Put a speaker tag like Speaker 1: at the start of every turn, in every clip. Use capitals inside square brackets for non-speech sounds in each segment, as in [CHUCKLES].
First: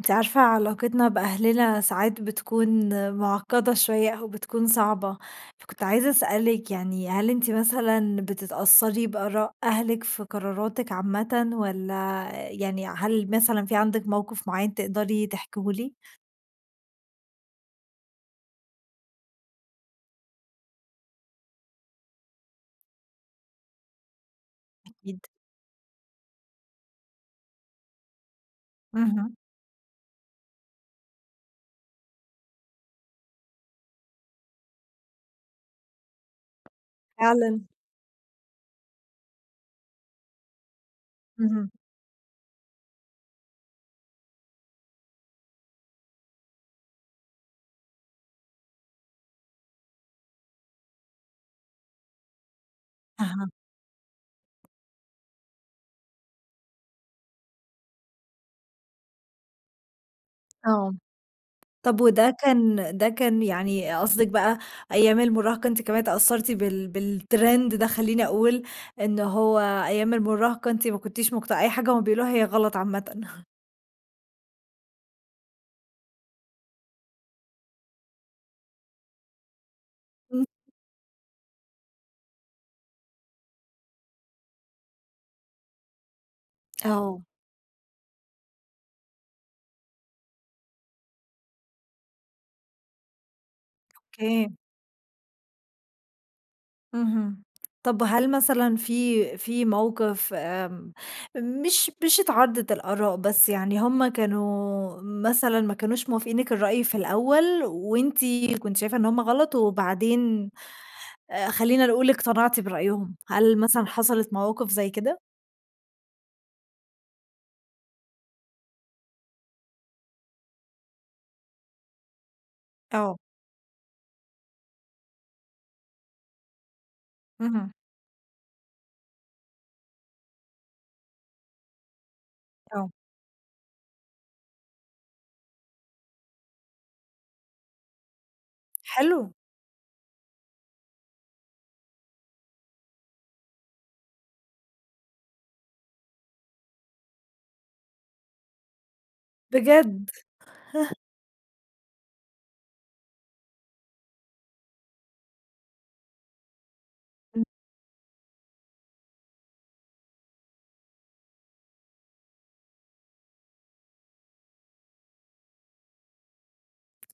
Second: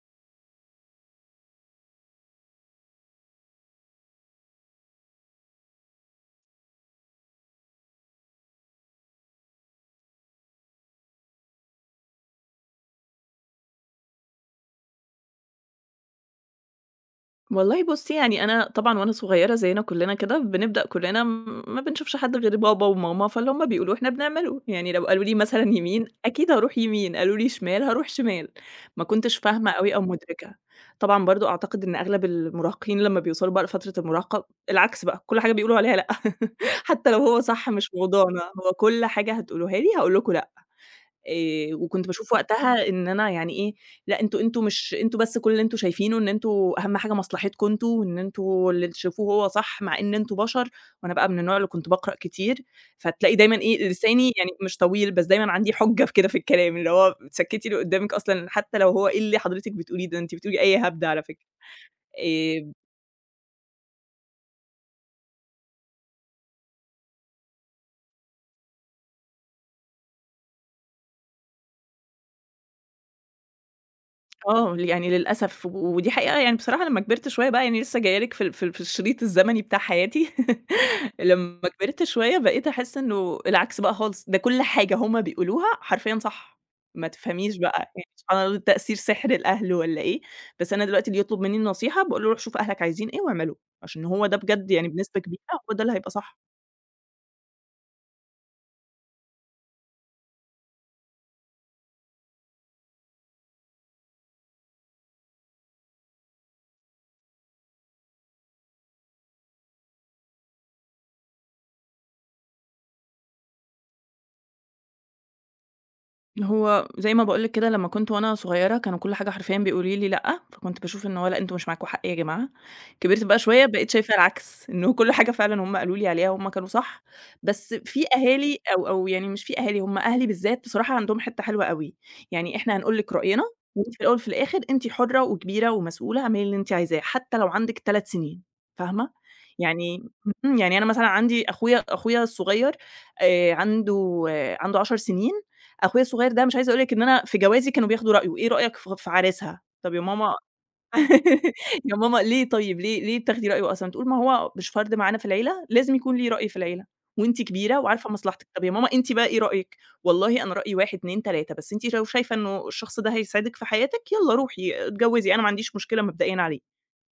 Speaker 1: أنتِ عارفة علاقتنا بأهلنا ساعات بتكون معقدة شويّة أو بتكون صعبة، فكنت عايزة أسألِك يعني، هل أنتِ مثلًا بتتأثري بآراء أهلِك في قراراتِك عامةَ؟ والّا يعني هل مثلًا في عندِك موقف معيّن تقدري تحكيه لي؟
Speaker 2: والله بُصِّي، يعني أنا طبعًا، وأنا صغيِّرة، زينا كلّنا كده، بنبدأ، كلّنا ما بنشوفش حد غير بابا وماما، فاللي هُم بيقولوه إحنا بنعمله. يعني، لو قالوا
Speaker 1: أكيد.
Speaker 2: لي مثلًا يمين، أكيد هاروح يمين، قالوا لي شمال، هاروح شمال. ما
Speaker 1: اهم.
Speaker 2: كنتش فاهمة أوي أو مُدرِكة. طبعًا، برضه، أعتقد إن أغلب المراهقين، لمّا بيوصلوا بقى لفترة المراهقة، العكس بقى، كل حاجة بيقولوا عليها لأ، [LAUGHS] حتى لو هو
Speaker 1: فعلًا.
Speaker 2: صح مش موضوعنا، هو كل حاجة هتقولوها لي، هاقولكم لأ.
Speaker 1: اهم.
Speaker 2: آآ، وكنت باشوف وقتها إن أنا يعني، إيه لأ، أنتم أنتم مش أنتم بس كل اللي أنتم شايفينه، إن أنتم أهم حاجة مصلحتكم أنتم، وإن أنتم اللي تشوفوه هو صح، مع إن أنتم بشر. وأنا بقى من النوع اللي كنت باقرأ كتير، فتلاقي
Speaker 1: أها.
Speaker 2: دايمًا إيه، لساني يعني مش طويل، بس دايمًا عندي حُجة في كده في الكلام، اللي هو تسكِّتي اللي قدَّامك أصلًا، حتى لو هو إيه اللي حضرتك بتقوليه ده؟ أنت بتقولي أي
Speaker 1: آه.
Speaker 2: هبد، على فكرة.
Speaker 1: طب، وده
Speaker 2: آآ
Speaker 1: كان ده كان يعني قصدِك بقى أيّام المراهقة أنتِ كمان أتأثرتِ بال بالترند ده خلّيني أقول إنّه هو، أيّام المراهقة أنتِ ما كنتيش مق أي حاجة هم بيقولوها هي غلط عامةً؟
Speaker 2: آه، يعني للأسف و ودي حقيقة يعني بصراحة لمّا كبرت شوية بقى يعني لسّه جايّة لِك في ال في ال في الشريط الزمني بتاع حياتي.
Speaker 1: إمم.
Speaker 2: [LAUGHS] لمّا كبرت شوية، بقيت أحس إنه العكس بقى خالص، ده كل حاجة هم بيقولوها، حرفيًا صح. ما
Speaker 1: آه.
Speaker 2: تفهميش بقى، يعني سبحان الله تأثير سِحْر الأهل والّا إيه! بس أنا دلوقتي اللي يطلُب منّي النصيحة، باقول له روح شوف أهلك عايزين إيه واعمله عشان هو ده
Speaker 1: أوكي.
Speaker 2: بجد يعني بنسبة كبيرة هو ده اللي هيبقى صح.
Speaker 1: اهم. طَب هل مثلًا في في موقِف آمم مش مش اتعارضت الآراء، بس يعني هم كانوا مثلًا ما كانوش موافقينِك الرأي في الأول وأنتِ كنت شايفة إن هم غلط وبعدين آآ خلّينا نقول اقتنعتِ برأيهم، هل مثلًا حصلت مواقِف زي كده؟
Speaker 2: هو زي ما باقول لِك كده لمّا كنت وأنا صغيّرة كانوا كل حاجة حرفيًا بيقولوا لي لأ، فكنت باشوف إنه لأ، أنتم مش معاكم حق يا جماعة.
Speaker 1: آه.
Speaker 2: كبرت بقى شوية بقيت شايفة العكس إنه كل حاجة فعلًا هم قالوا لي عليها هم كانوا صح،
Speaker 1: اهم.
Speaker 2: بس في أهالي أو أو يعني مش في أهالي، هم أهلي بالذات بصراحة عندهم حتّة حلوة أوي، "يعني إحنا
Speaker 1: آه.
Speaker 2: هنقول لِك رأينا وأنتِ في الأول في الآخِر أنتِ حرّة وكبيرة ومسؤولة، اعملي اللي أنتِ عايزاه، حتّى لو عندِك 3 سِنين." فاهمة؟
Speaker 1: حلو.
Speaker 2: يعني يعني أنا مثلًا عندي أخويا أخويا الصغيّر آآ عنده عنده 10 سِنين، أخويا الصغيّر ده مش عايزة أقول لِك إن أنا في جوازي كانوا بياخدوا رأيه، "إيه رأيك ف في عريسها؟" "طَب يا
Speaker 1: بجد؟ّ!
Speaker 2: ماما [LAUGHS] يا ماما ليه طيّب ليه ليه بتاخدي رأيه أصلًا؟" تقول: "ما هو مش فرد معانا في العيلة لازم يكون ليه رأي في العيلة، وأنتِ
Speaker 1: إمم.
Speaker 2: كبيرة وعارفة مصلحتك." "طَب يا ماما أنتِ بقي إيه رأيِِك؟" "والله أنا رأيي 1، 2، 3، بس أنتِ لو شايفة إنّه الشخص ده هيسعدِك في حياتِك، يالّا روحي اتجوِّزي أنا ما عنديش مشكلة مبدئيًا عليه."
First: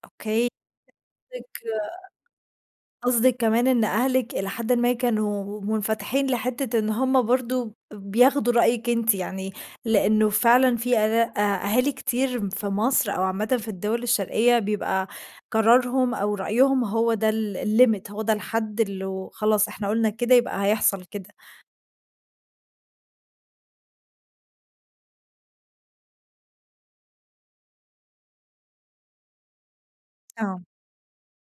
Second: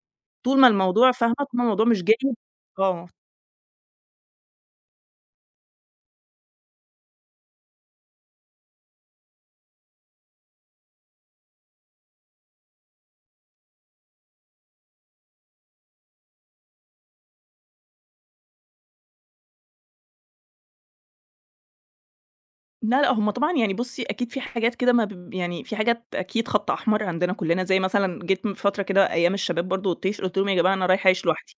Speaker 1: أوكي.
Speaker 2: طول ما الموضوع فاهمة؟
Speaker 1: قصدِك
Speaker 2: [UNINTELLIGIBLE] الموضوع مش جايب آه.
Speaker 1: قصدِك كمان إن أهلِك إلى حدٍ ما كانوا منفتحين لحتّة إن هم برضه ب بياخدوا رأيِِك أنتِ يعني لإنّه فعلًا في أ أهالي كتير في مصر أو عامةً في الدوَل الشرقيّة بيبقى قرارهم أو رأيهم هو ده ال الlimit، هو ده الحد اللي هو خلاص إحنا قُلنا كده يبقى هيحصل كده.
Speaker 2: لا، لأ هم طبعًا يعني بُصّي أكيد في حاجات كده ما ب يعني في حاجات أكيد خط أحمر عندنا كلّنا، زي مثلًا، جيت من فترة كده، أيّام الشباب برضو والطيش، قلت لهم: "يا
Speaker 1: آه.
Speaker 2: جماعة أنا رايحة أعيش لوحدي."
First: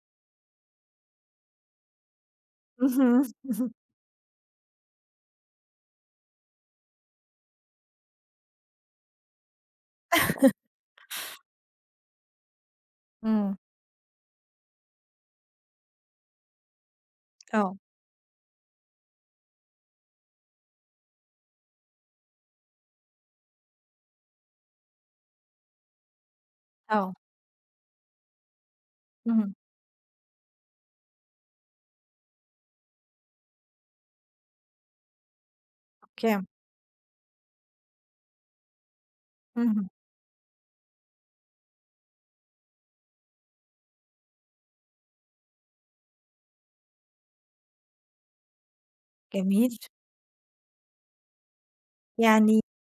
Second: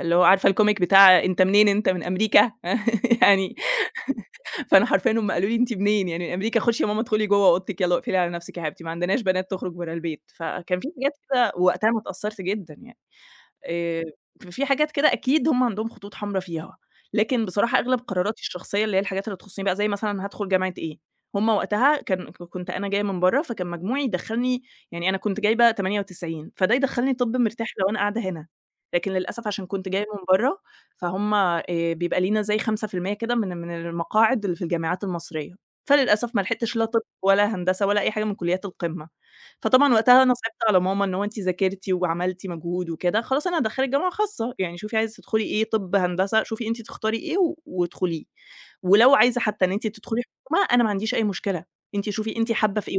Speaker 2: اللي هو عارفة الComic بتاع "أنت منين؟ أنت من أمريكا." [LAUGHS]
Speaker 1: اهم،
Speaker 2: يعني
Speaker 1: اهم.
Speaker 2: [LAUGHS] فأنا حرفيًا هم قالوا لي: "أنت منين يعني أمريكا؟ خشي يا ماما ادخلي جوّه أوضتك يالّا واقفلي على نفْسِك يا حبيبتي، ما عندناش بنات تخرج برّه البيت."
Speaker 1: [CHUCKLES]
Speaker 2: فكان في حاجات كده وقتها انا اتأثّرت جدًا يعني،
Speaker 1: امم.
Speaker 2: آآ في حاجات كده أكيد هم عندهم خطوط حمرا فيها، لكن
Speaker 1: آه.
Speaker 2: بصراحة أغلب قراراتي الشخصيّة اللي هي الحاجات اللي تخصني بقى، زي مثلًا هادخل جامعة إيه، هم وقتها كان كنت أنا جايّة من برّه، فكان مجموعي يدخلني يعني أنا كنت جايبة 98 فده
Speaker 1: آه.
Speaker 2: يدخلني طِب مرتاح لو أنا قاعدة هنا، لكن للأسف
Speaker 1: امم.
Speaker 2: عشان كنت جايّة من برّه، فهم آآ بيبقى لينا زي 5% كده من من المقاعد اللي في الجامعات المصريّة، فللأسف ما
Speaker 1: أوكي.
Speaker 2: لحقتش لا طِب ولا هندسة ولا أي حاجة من كليات القمة.
Speaker 1: اهم.
Speaker 2: فطبعًا وقتها أنا صعبت على ماما، "إن هو أنتِ ذاكرتِ وعملتِ مجهود وكده خلاص أنا هادخلِك جامعة خاصة، يعني شُوفي عايزه تدخُلِي إيه، طِب، هندسة، شُوفي أنتِ تختاري إيه وادخليه، ولو عايزه حتّى إن
Speaker 1: جميل.
Speaker 2: أنتِ تدخُلِي حكومة، أنا ما عنديش أي مشكلة، أنتِ شُوفي أنتِ
Speaker 1: يعني
Speaker 2: حابّة في إيه،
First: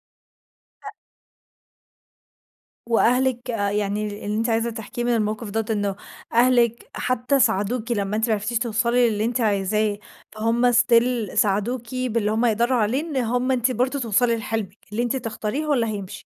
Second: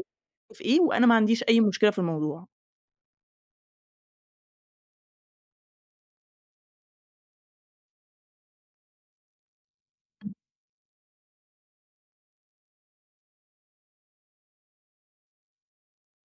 Speaker 2: وفي إيه
Speaker 1: آآ
Speaker 2: وأنا ما عنديش أي مشكلة في الموضوع."
Speaker 1: وأهلِك آآ يعني اللي أنتِ عايزه تحكيه من الموقف دوّة إنه أهلِك حتى ساعدوكِ لمّا أنتِ ما عرفتيش توصلي للي أنتِ عايزاه فهُم Still ساعدوكِ باللي هُم يقدروا عليه، إن هُم أنتِ برضه توصَلِي لحلمِك، اللي أنتِ تختاريه هو اللي هيمشي.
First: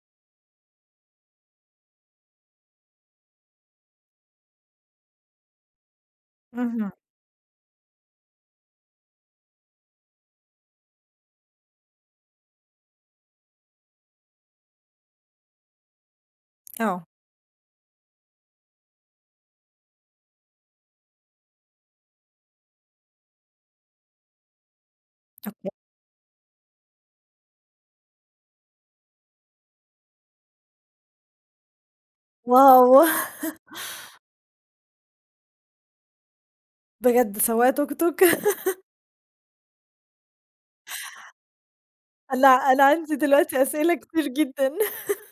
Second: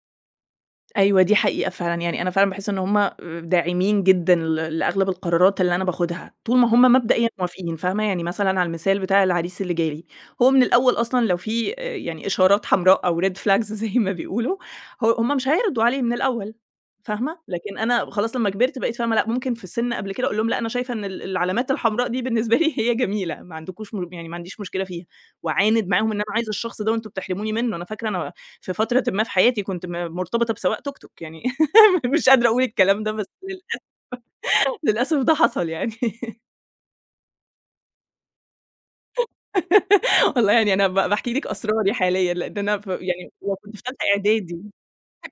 Speaker 2: أيوه دي حقيقة فعلًا، يعني أنا فعلًا باحس إن هُم داعمين جدًا ل لأغلب القرارات اللي أنا باخدها، طول ما هُم
Speaker 1: اهم.
Speaker 2: مبدئيًا موافقين فاهمة؟ يعني مثلًا على المثال بتاع العريس اللي جالي، هو من الأول أصلًا لو في آآ يعني إشارات حمراء أو Red flags زي ما بيقولوا ه هُم مش هيرضوا عليه من الأول
Speaker 1: آه.
Speaker 2: فاهمة؟ لكن أنا خلاص لمّا كبرت بقيت فاهمة لأ، ممكن في سن قبل كده أقول لهم لأ أنا شايفة إن ال العلامات الحمراء دي بالنسبة لي هي جميلة ما عندكوش م يعني ما عنديش مشكلة فيها،
Speaker 1: أوكي.
Speaker 2: وأعاند معاهم إن أنا عايزة الشخص ده وأنتم بتحرموني منه، أنا فاكرة أنا في فترة ما في حياتي كنت م مرتبطة بسواق توك توك، يعني [GIGGLES] مش قادرة أقول
Speaker 1: واو!
Speaker 2: الكلام ده بس
Speaker 1: [LAUGHS]
Speaker 2: للأسف [LAUGHS] للأسف ده حصل يعني. [LAUGHS]
Speaker 1: بجد سواق توك توك! [LAUGHS]
Speaker 2: [GIGGLES] والله يعني أنا ب باحكي لكِ أسراري حاليًا لأ
Speaker 1: أنا
Speaker 2: ده أنا
Speaker 1: أنا
Speaker 2: ف
Speaker 1: عندي
Speaker 2: يعني
Speaker 1: دلوقتي
Speaker 2: كنت في
Speaker 1: أسئلة
Speaker 2: تالتة
Speaker 1: كتير
Speaker 2: إعدادي،
Speaker 1: جدًّا. [LAUGHS]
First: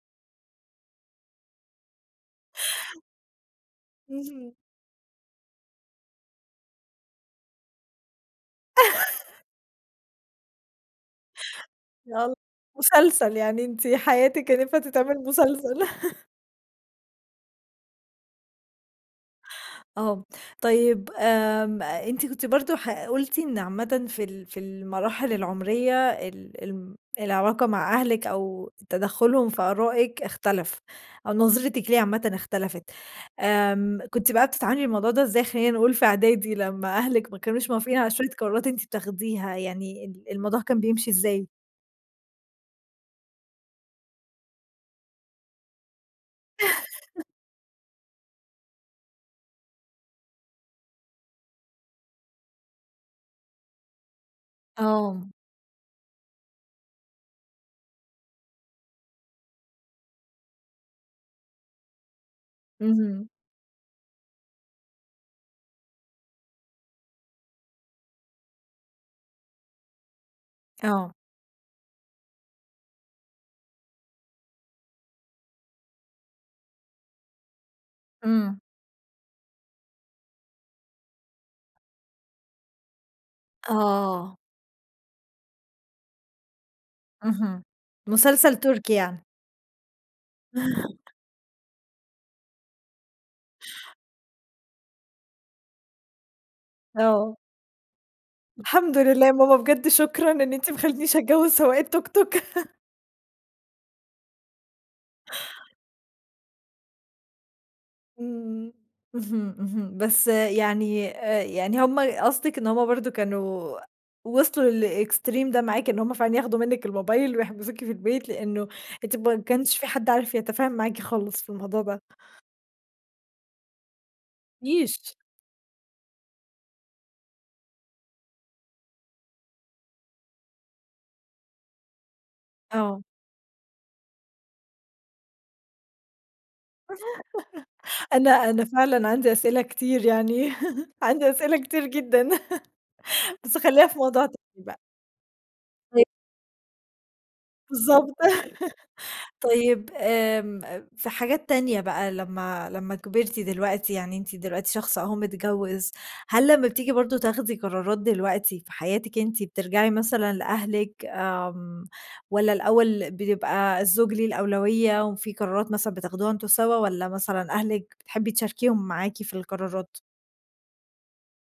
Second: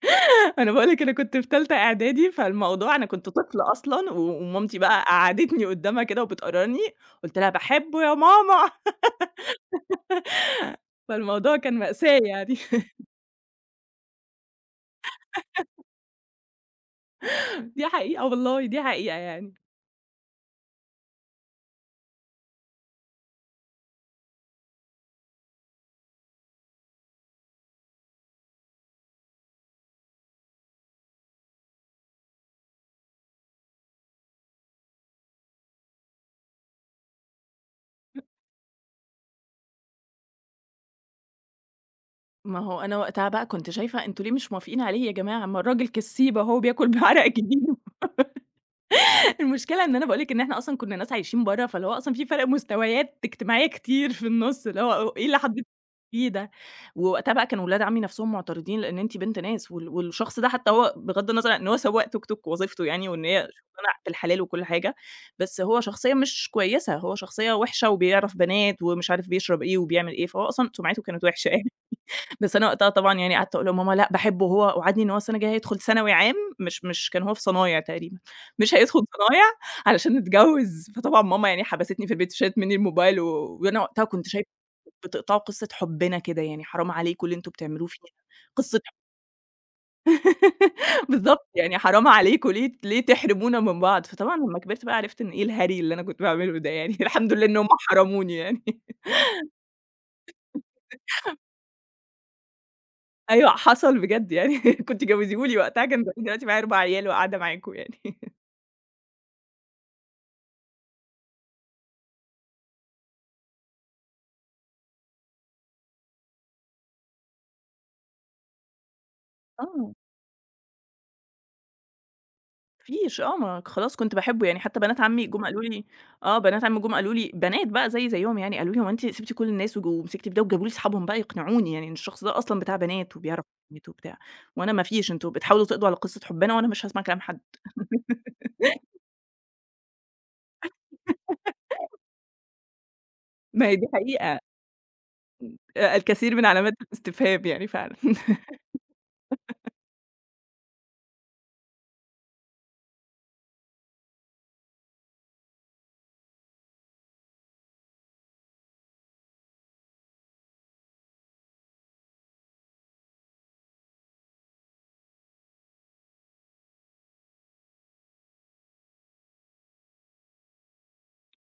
Speaker 2: [GIGGLES] أنا باقول لكِ أنا كنت في تالتة إعدادي، فالموضوع أنا كنت طفلة أصلًا
Speaker 1: اهم.
Speaker 2: ومامتي بقى قعدتني قدامها كده وبتقررني، قُلت لها: "باحبه يا ماما."
Speaker 1: [LAUGHS]
Speaker 2: [GIGGLES] فالموضوع كان مأساة
Speaker 1: يالّا
Speaker 2: يعني. [LAUGHS]
Speaker 1: مسلسل يعني، أنتِ حياتِك كان ينفع تتعمل مسلسل.
Speaker 2: [GIGGLES]
Speaker 1: [LAUGHS]
Speaker 2: دي حقيقة والله، دي حقيقة يعني.
Speaker 1: آه، طيّب آمم أنتِ كنتِ برضو ح قلتِ إن عامةً في ال في المراحل العمرية ال ال العلاقة مع أهلك أو تدخلهم في أرائِك اختلف، أو نظرتِك ليه عامةً اختلفت آمم كنتِ بقى بتتعاملي مع الموضوع ده إزاي، خلّينا نقول في أعدادي، لمّا أهلِك ما كانوش موافقين على
Speaker 2: [UNINTELLIGIBLE]
Speaker 1: شوية قرارات أنتِ بتاخديها يعني، ال الموضوع كان بيمشي إزاي؟
Speaker 2: ما هو أنا وقتها بقى كنت شايفة: "أنتم ليه مش موافقين عليه يا جماعة؟ ما الراجل كسيب أهو وبياكل
Speaker 1: [LAUGHS]
Speaker 2: بعرق جبينه." [GIGGLES] المشكلة إن أنا باقول لك إن إحنا أصلًا كنّا ناس عايشين برّه، فاللي هو أصلًا في فرق مستويات اجتماعيّة كتير في النُص اللي هو: "إيه
Speaker 1: آه.
Speaker 2: اللي حضرتِك بتقوليه ده؟" ووقتها بقى كان ولاد عمي نفسهم معترضين، لأن أنتِ بنت ناس وال والشخص ده حتّى هو بغض النظر إن هو سواق توك توك، وظيفته يعني وإن
Speaker 1: اهم.
Speaker 2: هي شغلانة بالحلال وكل حاجة، بس هو شخصيّة مش كويّسة، هو شخصيّة وِحِشة وبيعرف بنات ومش عارف بيشرب إيه وبيعمل إيه، فهو أصلًا سمعته
Speaker 1: آه.
Speaker 2: كانت وِحِشة يعني. [LAUGHS] بس أنا وقتها طبعًا يعني قعدت أقول لماما: "لأ باحبه هو وعدني إن هو السنة الجايّة هيدخل ثانوي عام- مش مش كان هو في صنايع تقريبًا-
Speaker 1: امم.
Speaker 2: مش هيدخل صنايع علشان نتجوز." فطبعًا ماما يعني حبستني في البيت وشالت مِنّي الموبايل و وأنا وقتها كنت
Speaker 1: آه.
Speaker 2: شايفة: "بتقطعوا قصّة حبنا كده، يعني حرام عليكم اللي أنتم
Speaker 1: اهم.
Speaker 2: بتعملوه فينا،
Speaker 1: مسلسل
Speaker 2: قصة حب"
Speaker 1: تركي يعني؟
Speaker 2: [GIGGLES]
Speaker 1: [CHUCKLES]
Speaker 2: بالضبط، يعني "حرام عليكم، ليه ليه تحرمونا من بعض؟" فطبعًا لمّا كبرت بقى عرفت إن "إيه الهري اللي أنا كنت باعمله ده يعني؟!" الحمد
Speaker 1: آه.
Speaker 2: لله إنّهم حرموني يعني.
Speaker 1: الحمد لله يا ماما، بجد شكرًا إن أنتِ ما خلتنيش أتجوز سواق التوك توك.
Speaker 2: أيوه حصل بجد يعني [LAUGHS] كنتِ جوزيه لي وقتها، كان زماني دلوقتي معايا 4 عيال وقاعدة معاكم يعني.
Speaker 1: امم،
Speaker 2: [LAUGHS]
Speaker 1: امم، اهم، اهم. بس يعني آآ يعني همّ قصدك إن همّ برضو كانوا وصلوا للExtreme ده معاكِ، إن همّ فعلًا ياخدوا منّك الموبايل ويحبسوكِ في البيت، لأنّه أنتِ ما كانش في
Speaker 2: آه.
Speaker 1: حد عارف يتفاهم معاكِ خالص في الموضوع ده.
Speaker 2: ما فيش آه ما خلاص كنت باحبّه، يعني حتّى بنات
Speaker 1: نيش
Speaker 2: عمي جم قالوا لي، آه بنات عمي جم قالوا لي، بنات بقى زيي زيهم يعني، قالوا لي: "هو أنتِ سِبتِ كل الناس وج ومسكتِ في ده؟" وجابوا لي أصحابهم بقى يقنعوني يعني، إن الشخص ده أصلًا بتاع
Speaker 1: آه.
Speaker 2: بنات وبيعرف بنات وبتاع، وأنا ما فيش "أنتم بتحاولوا تقضوا على قصّة حبنا وأنا مش هاسمع كلام حد."
Speaker 1: أنا أنا
Speaker 2: [GIGGLES]
Speaker 1: فعلًا عندي أسئلة كتير يعني، [LAUGHS] عندي أسئلة كتير
Speaker 2: [GIGGLES]
Speaker 1: جدًا، بس
Speaker 2: ما هي
Speaker 1: خلّيها
Speaker 2: دي
Speaker 1: في موضوع
Speaker 2: حقيقة.
Speaker 1: تاني بقى.
Speaker 2: لا
Speaker 1: [UNINTELLIGIBLE]
Speaker 2: الكثير من علامات الاستفهام يعني فعلًا.
Speaker 1: بالضبط [LAUGHS]
Speaker 2: [GIGGLES]
Speaker 1: طيّب آمم في حاجات تانية بقى لمّا لمّا كبرتِ دلوقتي، يعني أنتِ دلوقتي شخص أهو متجوز، هل لمّا بتيجي برضو تاخدي قرارات دلوقتي في حياتِك أنتِ، بترجعي مثلًا لأهلِك آمم والّا الأوّل بيبقى الزوج ليه الأولوية، وفي قرارات مثلًا بتاخدوها أنتم سوا والّا مثلًا أهلِك بتحبي تشاركيهم معاكِ في القرارات؟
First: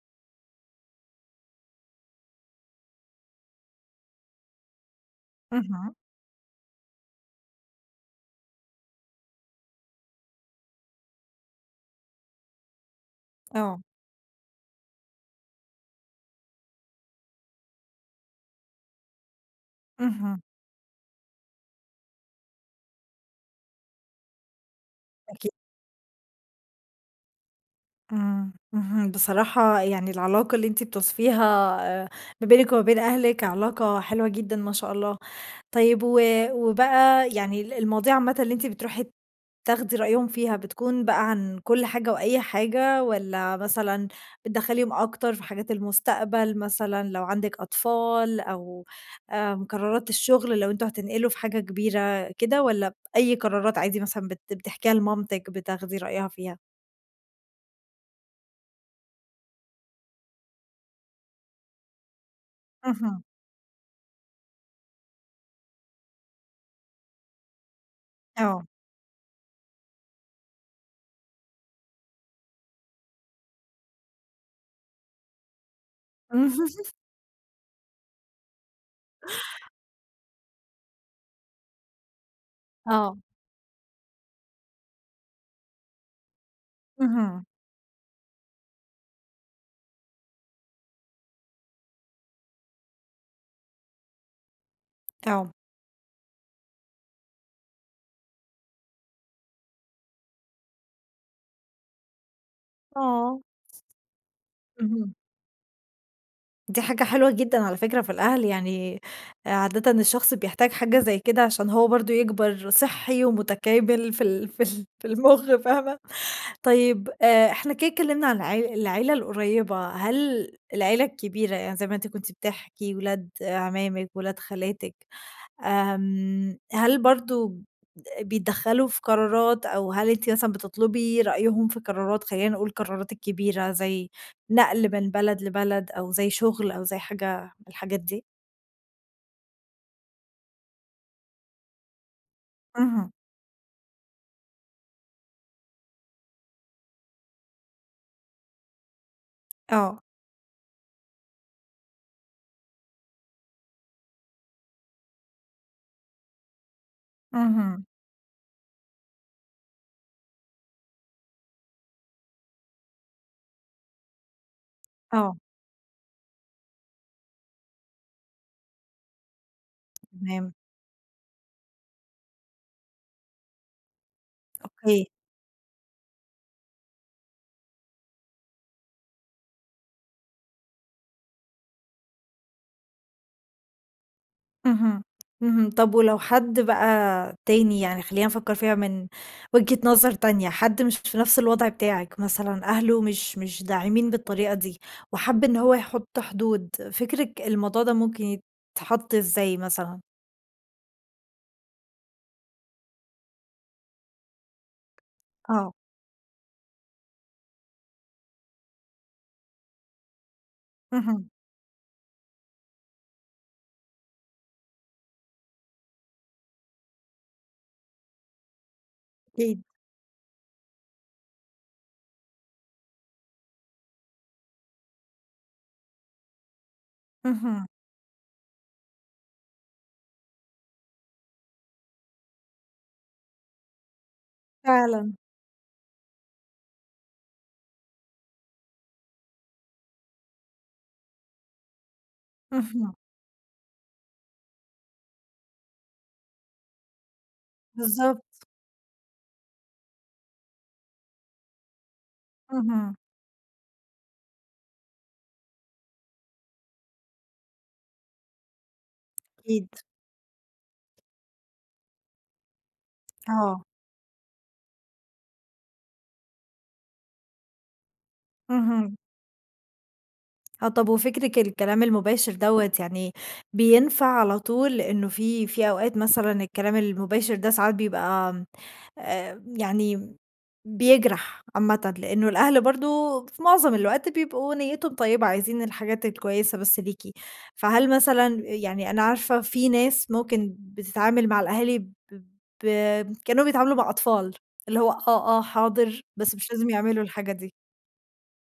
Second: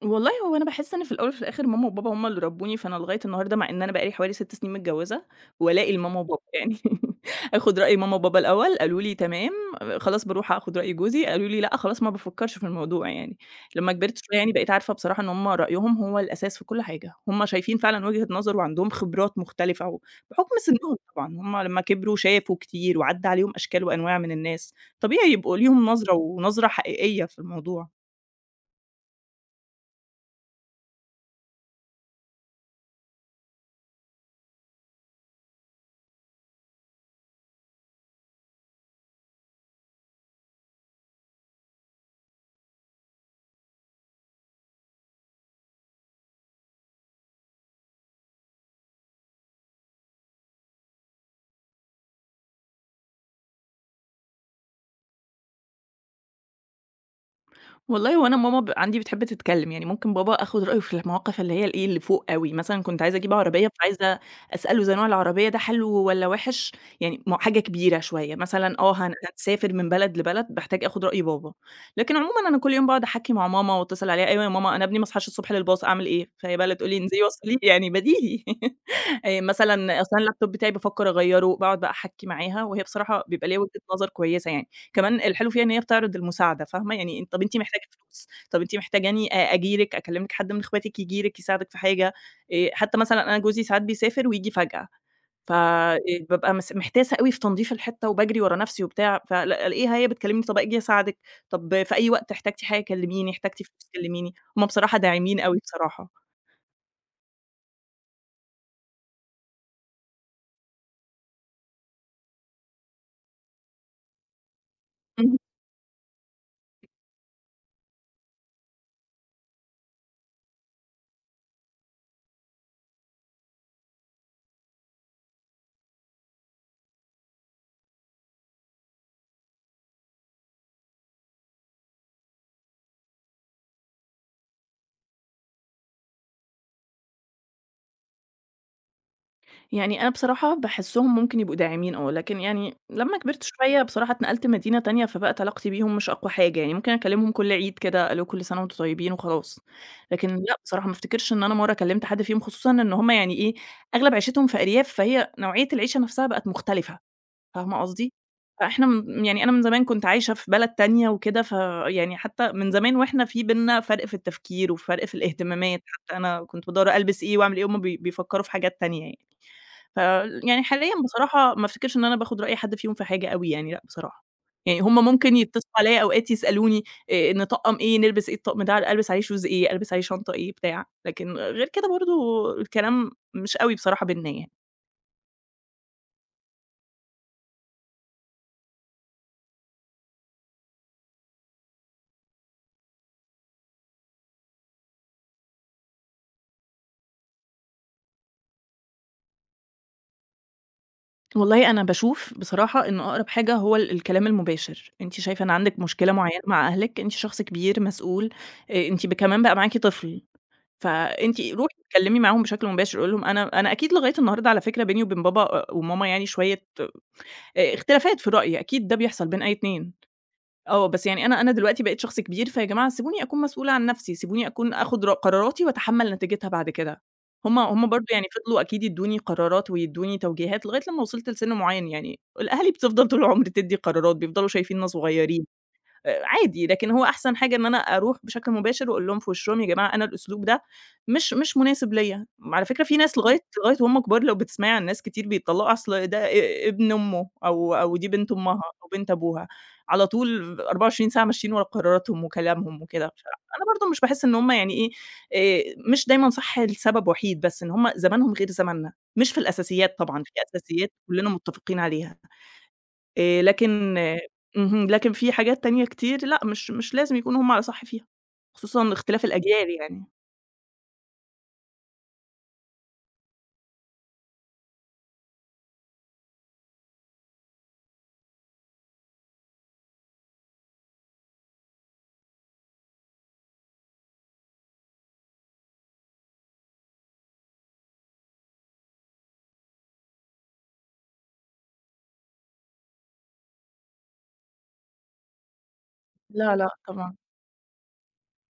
Speaker 2: والله هو أنا باحس إن في الأول وفي الآخِر ماما وبابا هُم اللي ربّوني فأنا لغاية النهارده مع إن أنا بقالي حوالي 6 سنين متجوّزة ولائي
Speaker 1: اهم.
Speaker 2: لماما وبابا، يعني [LAUGHS] آخُد رأي ماما وبابا الأول، قالوا لي: "تمام." أ خلاص بارُوح آخُد رأي جوزي قالوا لي: "لأ." خلاص ما بافكّرش في الموضوع يعني،
Speaker 1: آه.
Speaker 2: لمّا كبِرت شوية يعني بقيت عارفة بصراحة إن هُم رأيهم هو الأساس في كل حاجة، هُم شايفين فعلًا وجهة نظَر وعندهم خِبرات مختلِفة
Speaker 1: اهم.
Speaker 2: وبحُكم سِنّهم طبعًا هُم لمّا كبِروا شافوا كتير وعدّى عليهم أشكال وأنواع من الناس، طبيعي
Speaker 1: أكي
Speaker 2: يبقوا ليهم نظرة ونظرة حقيقية في الموضوع.
Speaker 1: إمم، اهم، بصراحة يعني العلاقة اللي أنتِ بتوصِفيها آآ ما بينِك وما بين أهلِك علاقة حلوة جدًا ما شاء الله. طيب و وبقى يعني ال المواضيع عامةً اللي أنتِ بترُوحي تاخدي رأيهم فيها بتكُون بقى عن كل حاجة وأي حاجة والّا مثلًا بتدخّليهم أكتر في حاجات المستقبَل مثلًا لو عندِك أطفال أو آآ قرارات الشغل لو أنتم هتنقلوا في حاجة كبيرة كده والّا أي قرارات عادي مثلًا بت بتحكيها لمامتِك، بتاخدي رأيها فيها؟
Speaker 2: والله وأنا ماما ب عندي بتحب تتكلّم، يعني ممكن بابا آخُد رأيه في المواقِف اللي هي إيه، اللي فوق أوي، مثلًا كنت عايزة
Speaker 1: اهم.
Speaker 2: أجيب عربية فعايزة أسأله زي نوع العربية ده حلو والّا وحِش، يعني م حاجة كبيرة شوية
Speaker 1: آه.
Speaker 2: مثلًا، آه، هن هنسافر من بلد لبلد باحتاج آخُد رأي بابا، لكن عمومًا أنا كل يوم باقعُد أحكّي مع ماما واتّصِل عليها "أيوه يا ماما، أنا إبني ما صحاش الصبح للباص، أعمل إيه؟" فهي بقى اللي تقول
Speaker 1: [LAUGHS]
Speaker 2: لي: "إنزلي وصّليه." يعني بديهي [LAUGHS] آآ مثلًا أصْل أنا اللاب توب بتاعي بافكّر أغيّره، باقعُد بقى أحكّي معاها وهي
Speaker 1: آه.
Speaker 2: بصراحة بيبقى ليها وِجهة نظر كويسة يعني، كمان الحلو فيها إن هي بتعرِض المساعدة، فاهمة، يعني "طَب
Speaker 1: اهم.
Speaker 2: أنتِ محتاجة فلوس؟ طَب أنتِ محتاجاني أ أجي لِك، أكلّم لِك، حد من إخواتِك ييجي لِك يساعدِك في حاجة؟" آآ حتى مثلًا أنا جوزي ساعات بيسافر وييجي فجأة حتى مثلًا أنا جوزي ساعات بيسافر ويجي فجأة، ف
Speaker 1: [UNINTELLIGIBLE]
Speaker 2: إ ببقى مس محتاسة أوي في تنضيف الحِتّة وباجرِي ورا نفْسي وبتاع، فالاقيها هي بتكلّمني "طَب آجي أساعدِك طَب في أي وقت احتاجتي حاجة كلّميني،
Speaker 1: آه.
Speaker 2: احتاجتي فلوس كلّميني." هُم بصراحة
Speaker 1: أها.
Speaker 2: داعمين أوي بصراحة.
Speaker 1: دي حاجة حلوة جدًا على فكرة في الأهل، يعني عادةً الشخص بيحتاج حاجة زي كده عشان هو برضه يكبَر صحّي ومتكامل في ال في ال في
Speaker 2: إمم.
Speaker 1: المخ، فاهمة؟ طيب آآ، إحنا كدا اتكلّمنا عن العي العيلة القريّبة، هل العيلة الكبيرة يعني زي ما أنتِ كنت بتحكي، ولاد عمامِك، ولاد خالاتِك آمم، هل برضه بيدخّلوا في قرارات أو هل أنتِ مثلًا بتطلُبي رأيهم في قرارات، خلّينا نقول القرارات الكبيرة زي نقل من بلد لبلد أو زي شُغل أو زي حاجة من الحاجات دي؟
Speaker 2: يعني أنا بصراحة باحسهم ممكن يبقوا داعمين آه، لكن يعني
Speaker 1: اهم.
Speaker 2: لمّا كبرت شوية، بصراحة اتنقلت مدينة تانية، فبقت علاقتي بيهم مش أقوى حاجة يعني، ممكن أكلمهم كل عيد كده، الو كل سنة وأنتم طيبين وخلاص.
Speaker 1: آه.
Speaker 2: لكن لأ بصراحة ما أفتكرش إن أنا مرة كلمت حد فيهم، خصوصًا إن هُم يعني إيه، أغلب عيشتهم في أرياف، فهي نوعية العيشة نفْسَها بقت مختلفة، فاهمة
Speaker 1: اهم.
Speaker 2: قصدي؟ فإحنا م يعني أنا من زمان كنت عايشة في بلد تانية وكده، فيعني حتى من زمان واحنا في بيننا فرْق في التفكير وفرْق في
Speaker 1: آه.
Speaker 2: الاهتمامات، حتى أنا كنت بادوّر ألبس إيه وأعمل إيه، وهُم بي بيفكروا في حاجات تانية يعني. فال
Speaker 1: تمام.
Speaker 2: يعني حاليًا بصراحة ما افتكرش إن أنا باخد رأي حد فيهم في حاجة أوي يعني، لأ بصراحة، يعني
Speaker 1: اوكيه.
Speaker 2: هُم ممكن يتصلوا عليَّ، أوقات يسألوني آآ نطقّم إيه؟ نلبس إيه؟ الطقم ده ألبس عليه Shoes إيه؟ ألبس عليه شنطة إيه؟ بتاع، لكن غير كده برضه، الكلام مش أوي بصراحة بيننا يعني.
Speaker 1: اهم اهم، طَب ولو حد بقى تاني، يعني خلينا نفكر فيها من وجهة نظر تانية، حد مش في نفْس الوضع بتاعِك مثلًا، أهله مش مش داعمين بالطريقة دي، وحَب إن هو يحط حدود، فكركِ الموضوع ده ممكن يتحط إزاي مثلًا؟
Speaker 2: والله أنا باشوف بصراحة إنّه أقرَب حاجة هو ال الكلام المباشِر. أنتِ شايفة إن
Speaker 1: آه.
Speaker 2: عندِك مشكلة معيّنة مع أهلِك، أنتِ شخص كبير، مسؤول آآ، أنتِ كمان بقى معاكِ طفل،
Speaker 1: اهم.
Speaker 2: فأنتِ رُوحي اتكلّمي معاهم بشكل مباشِر قولي لهم. أنا أنا أكيد لغاية النهارده على فكرة بيني وبين بابا وماما يعني شويّة آآ اختلافات في الرأي. أكيد ده بيحصَل بين أي
Speaker 1: أكيد.
Speaker 2: اتنين آه، بس يعني أنا أنا دلوقتي بقيت شخص كبير فيا جماعة سيبوني أكون مسؤولة عن نفْسي، سيبوني أكُون آخُد ر قراراتي وأتحمّل نتيجتها بعد كده. هُم
Speaker 1: اهم.
Speaker 2: هُم برضه يعني فضلوا أكيد يدّوني قرارات ويدّوني توجيهات لغاية لمّا وصَلت لسِن مُعيّن يعني. الأهالي بتفضَل طُول العُمر تدّي قرارات بيفضلوا شايفيننا
Speaker 1: فعلًا.
Speaker 2: صغيّرين. آآ عادي لكن هو أحسن حاجة إن أنا أرُوح بشكْل مباشِر وأقول لهم في وشّهم "يا جماعة أنا الأسلوب ده مش مش مناسب ليَّ." على فكرة
Speaker 1: اهم.
Speaker 2: في ناس لغاية لغاية وهمّ كبار لو بتسمَعي عن ناس كتير بيتطلّقوا أصل ده ا ابن أمه أو أو دي بنت
Speaker 1: بالضبط.
Speaker 2: أمها أو بنت أبوها، على طول 24 ساعة ماشيين ورا قراراتهم وكلامهم
Speaker 1: اهم.
Speaker 2: وكده مش أنا برضه مش باحس إن هُم يعني إيه آآ، مش دايمًا صح لسبب وحيد بس، إن هُم زمَنهم غير زمننا، مش في
Speaker 1: أكيد.
Speaker 2: الأساسيات طبعًا، في أساسيات كلّنا متّفقين عليها آآ،
Speaker 1: آه.
Speaker 2: لكن اهم، لكن في حاجات تانية كتير لأ مش مش لازم يكونوا هُم على صح فيها خصوصًا
Speaker 1: اهم.
Speaker 2: لاختلاف الأجيال يعني.
Speaker 1: آه طَب وفكرِك الكلام المباشر دوّة يعني بينفع على طول؟ لأنه في في أوقات مثلًا الكلام المباشر ده ساعات بيبقى، آمم، آآ، يعني بيجرح عامةً، لأنه الأهل برضه في معظم الوقت بيبقوا نيتهم طيبة، عايزين الحاجات الكويسة بس ليكِ. فهل مثلًا يعني أنا عارفة في ناس ممكن بتتعامل مع الأهالي ب ب كأنهم بيتعاملوا مع أطفال، اللي هو آه، آه حاضر، بس مش
Speaker 2: لا
Speaker 1: لازم
Speaker 2: لأ
Speaker 1: يعملوا
Speaker 2: طبعًا.
Speaker 1: الحاجة دي.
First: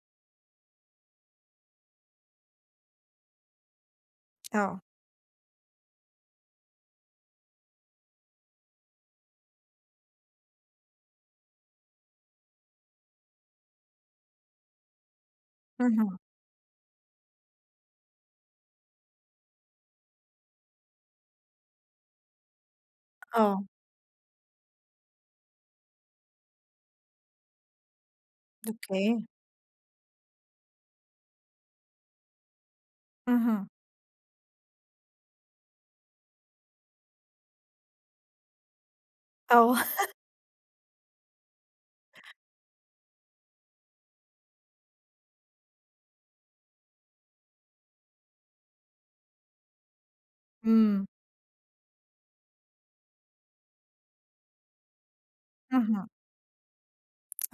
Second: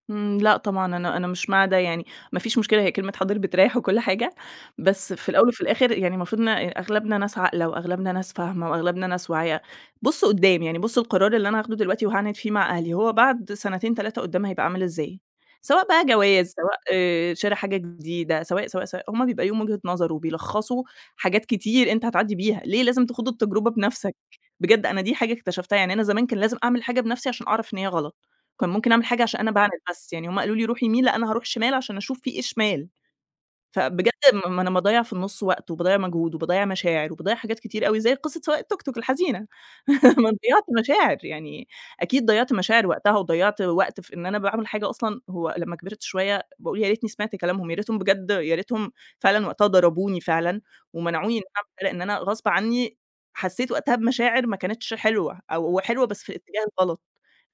Speaker 2: امم لأ طبعًا، أنا أنا مش مع ده يعني، ما فيش مشكلة هي كلمة حاضر بتريح وكل حاجة،
Speaker 1: آه.
Speaker 2: بس في الأول وفي الآخر يعني المفروض إن أ أغلبنا ناس عاقلة وأغلبنا ناس فاهمة وأغلبنا ناس واعية، بصوا قدام، يعني بصوا القرار اللي أنا هاخده دلوقتي وهاعند فيه مع أهلي، هو بعد سنتين 3 قدام هيبقى عامل إزاي؟ سواء بقى
Speaker 1: اهم.
Speaker 2: جواز، سواء آآ شرا حاجة جديدة، سواء، سواء، هُم بيبقى ليهم وجهة نظر وبيلخصوا حاجات كتير أنت هتعدي بيها، ليه لازم تخوض
Speaker 1: آه.
Speaker 2: التجربة بنفْسَك؟ بجد أنا دي حاجة اكتشفتها، يعني أنا زمان كان لازم أعمل الحاجة بنفْسِي عشان أعرف إن هي غلط، كان ممكن أعمل الحاجة
Speaker 1: أوكي.
Speaker 2: عشان أنا باعند بس، يعني هُم قالوا لي رُوحي يمين، لأ أنا هارُوح شمال، عشان أشوف في إيه شمال.
Speaker 1: اهم.
Speaker 2: فبجد ما أنا باضيَّع في النُص وقت وباضيَّع مجهود وباضَّيع مشاعر وباضيَّع حاجات كتيرة أوي، زي قصة سواق التوك توك الحزينة.
Speaker 1: آه. [CHUCKLES]
Speaker 2: [LAUGHS] أنا ضيعت مشاعر يعني، أكيد ضيعت مشاعر وقتها، وضيعت وقت في إن أنا باعمل حاجة أصلًا هو لمّا كبرت شوية، بأقول يا ريتني سمعت كلامهم، يا ريتهم بجد، يا ريتهم فعلًا وقتها ضربوني فعلًا
Speaker 1: امم.
Speaker 2: ومنعوني [UNINTELLIGIBLE] لان أنا غصب عني، حسيت وقتها بمشاعر ما كانتش حلوة أو حلوة
Speaker 1: اهم.
Speaker 2: بس في الاتجاه الغلط،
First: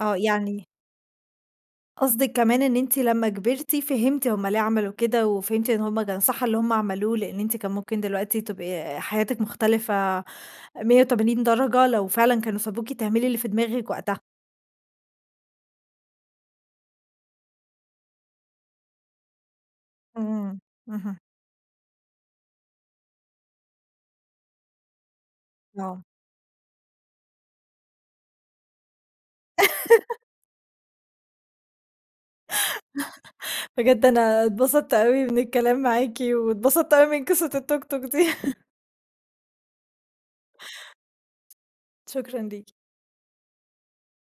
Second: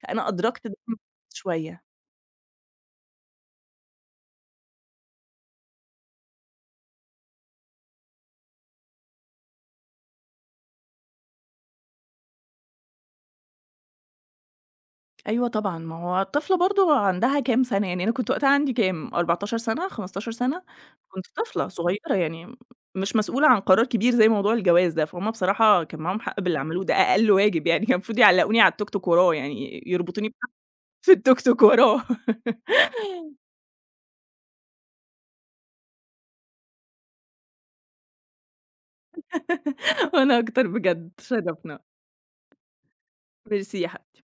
Speaker 1: آه يعني
Speaker 2: أدركت ده [UNINTELLIGIBLE] شوية.
Speaker 1: قصدِك كمان إن أنتِ لمّا كبرتِ فهمتِ هُم ليه عملوا كده وفهمتِ إن هُم كان صح اللي هُم عملوه، لأن أنتِ كان ممكن دلوقتي تبقي آآ حياتِك مختلفة، 180° درجة، لو فعلًا كانوا سابوكِ تعملي اللي في دماغِك وقتها.
Speaker 2: أيوه طبعًا، ما هو طفلة برضه عندها كام سنة يعني، أنا كنت وقتها عندي كام؟ 14 سنة، 15
Speaker 1: امم،
Speaker 2: سنة،
Speaker 1: اهم.
Speaker 2: كنت طفلة صغيرة يعني، مش مسؤولة عن قرار كبير، زي موضوع الجواز ده، فهُم بصراحة كان
Speaker 1: آه.
Speaker 2: معاهم حق باللي عملوه، ده أقل واجب يعني، كان المفروض يعلقوني على التوك توك وراه يعني، ي
Speaker 1: [LAUGHS]
Speaker 2: يربطوني بحبل في التوك توك وراه. [LAUGHS]
Speaker 1: [GIGGLES] بجد أنا اتبسطت أوي من الكلام معاكِ واتبسطت أوي من قصة التوك توك دي. [LAUGHS]
Speaker 2: [GIGGLES] وأنا أكتر بجد اتشرفنا.
Speaker 1: شكرًا ليكِ.
Speaker 2: Merci يا حبيبتي.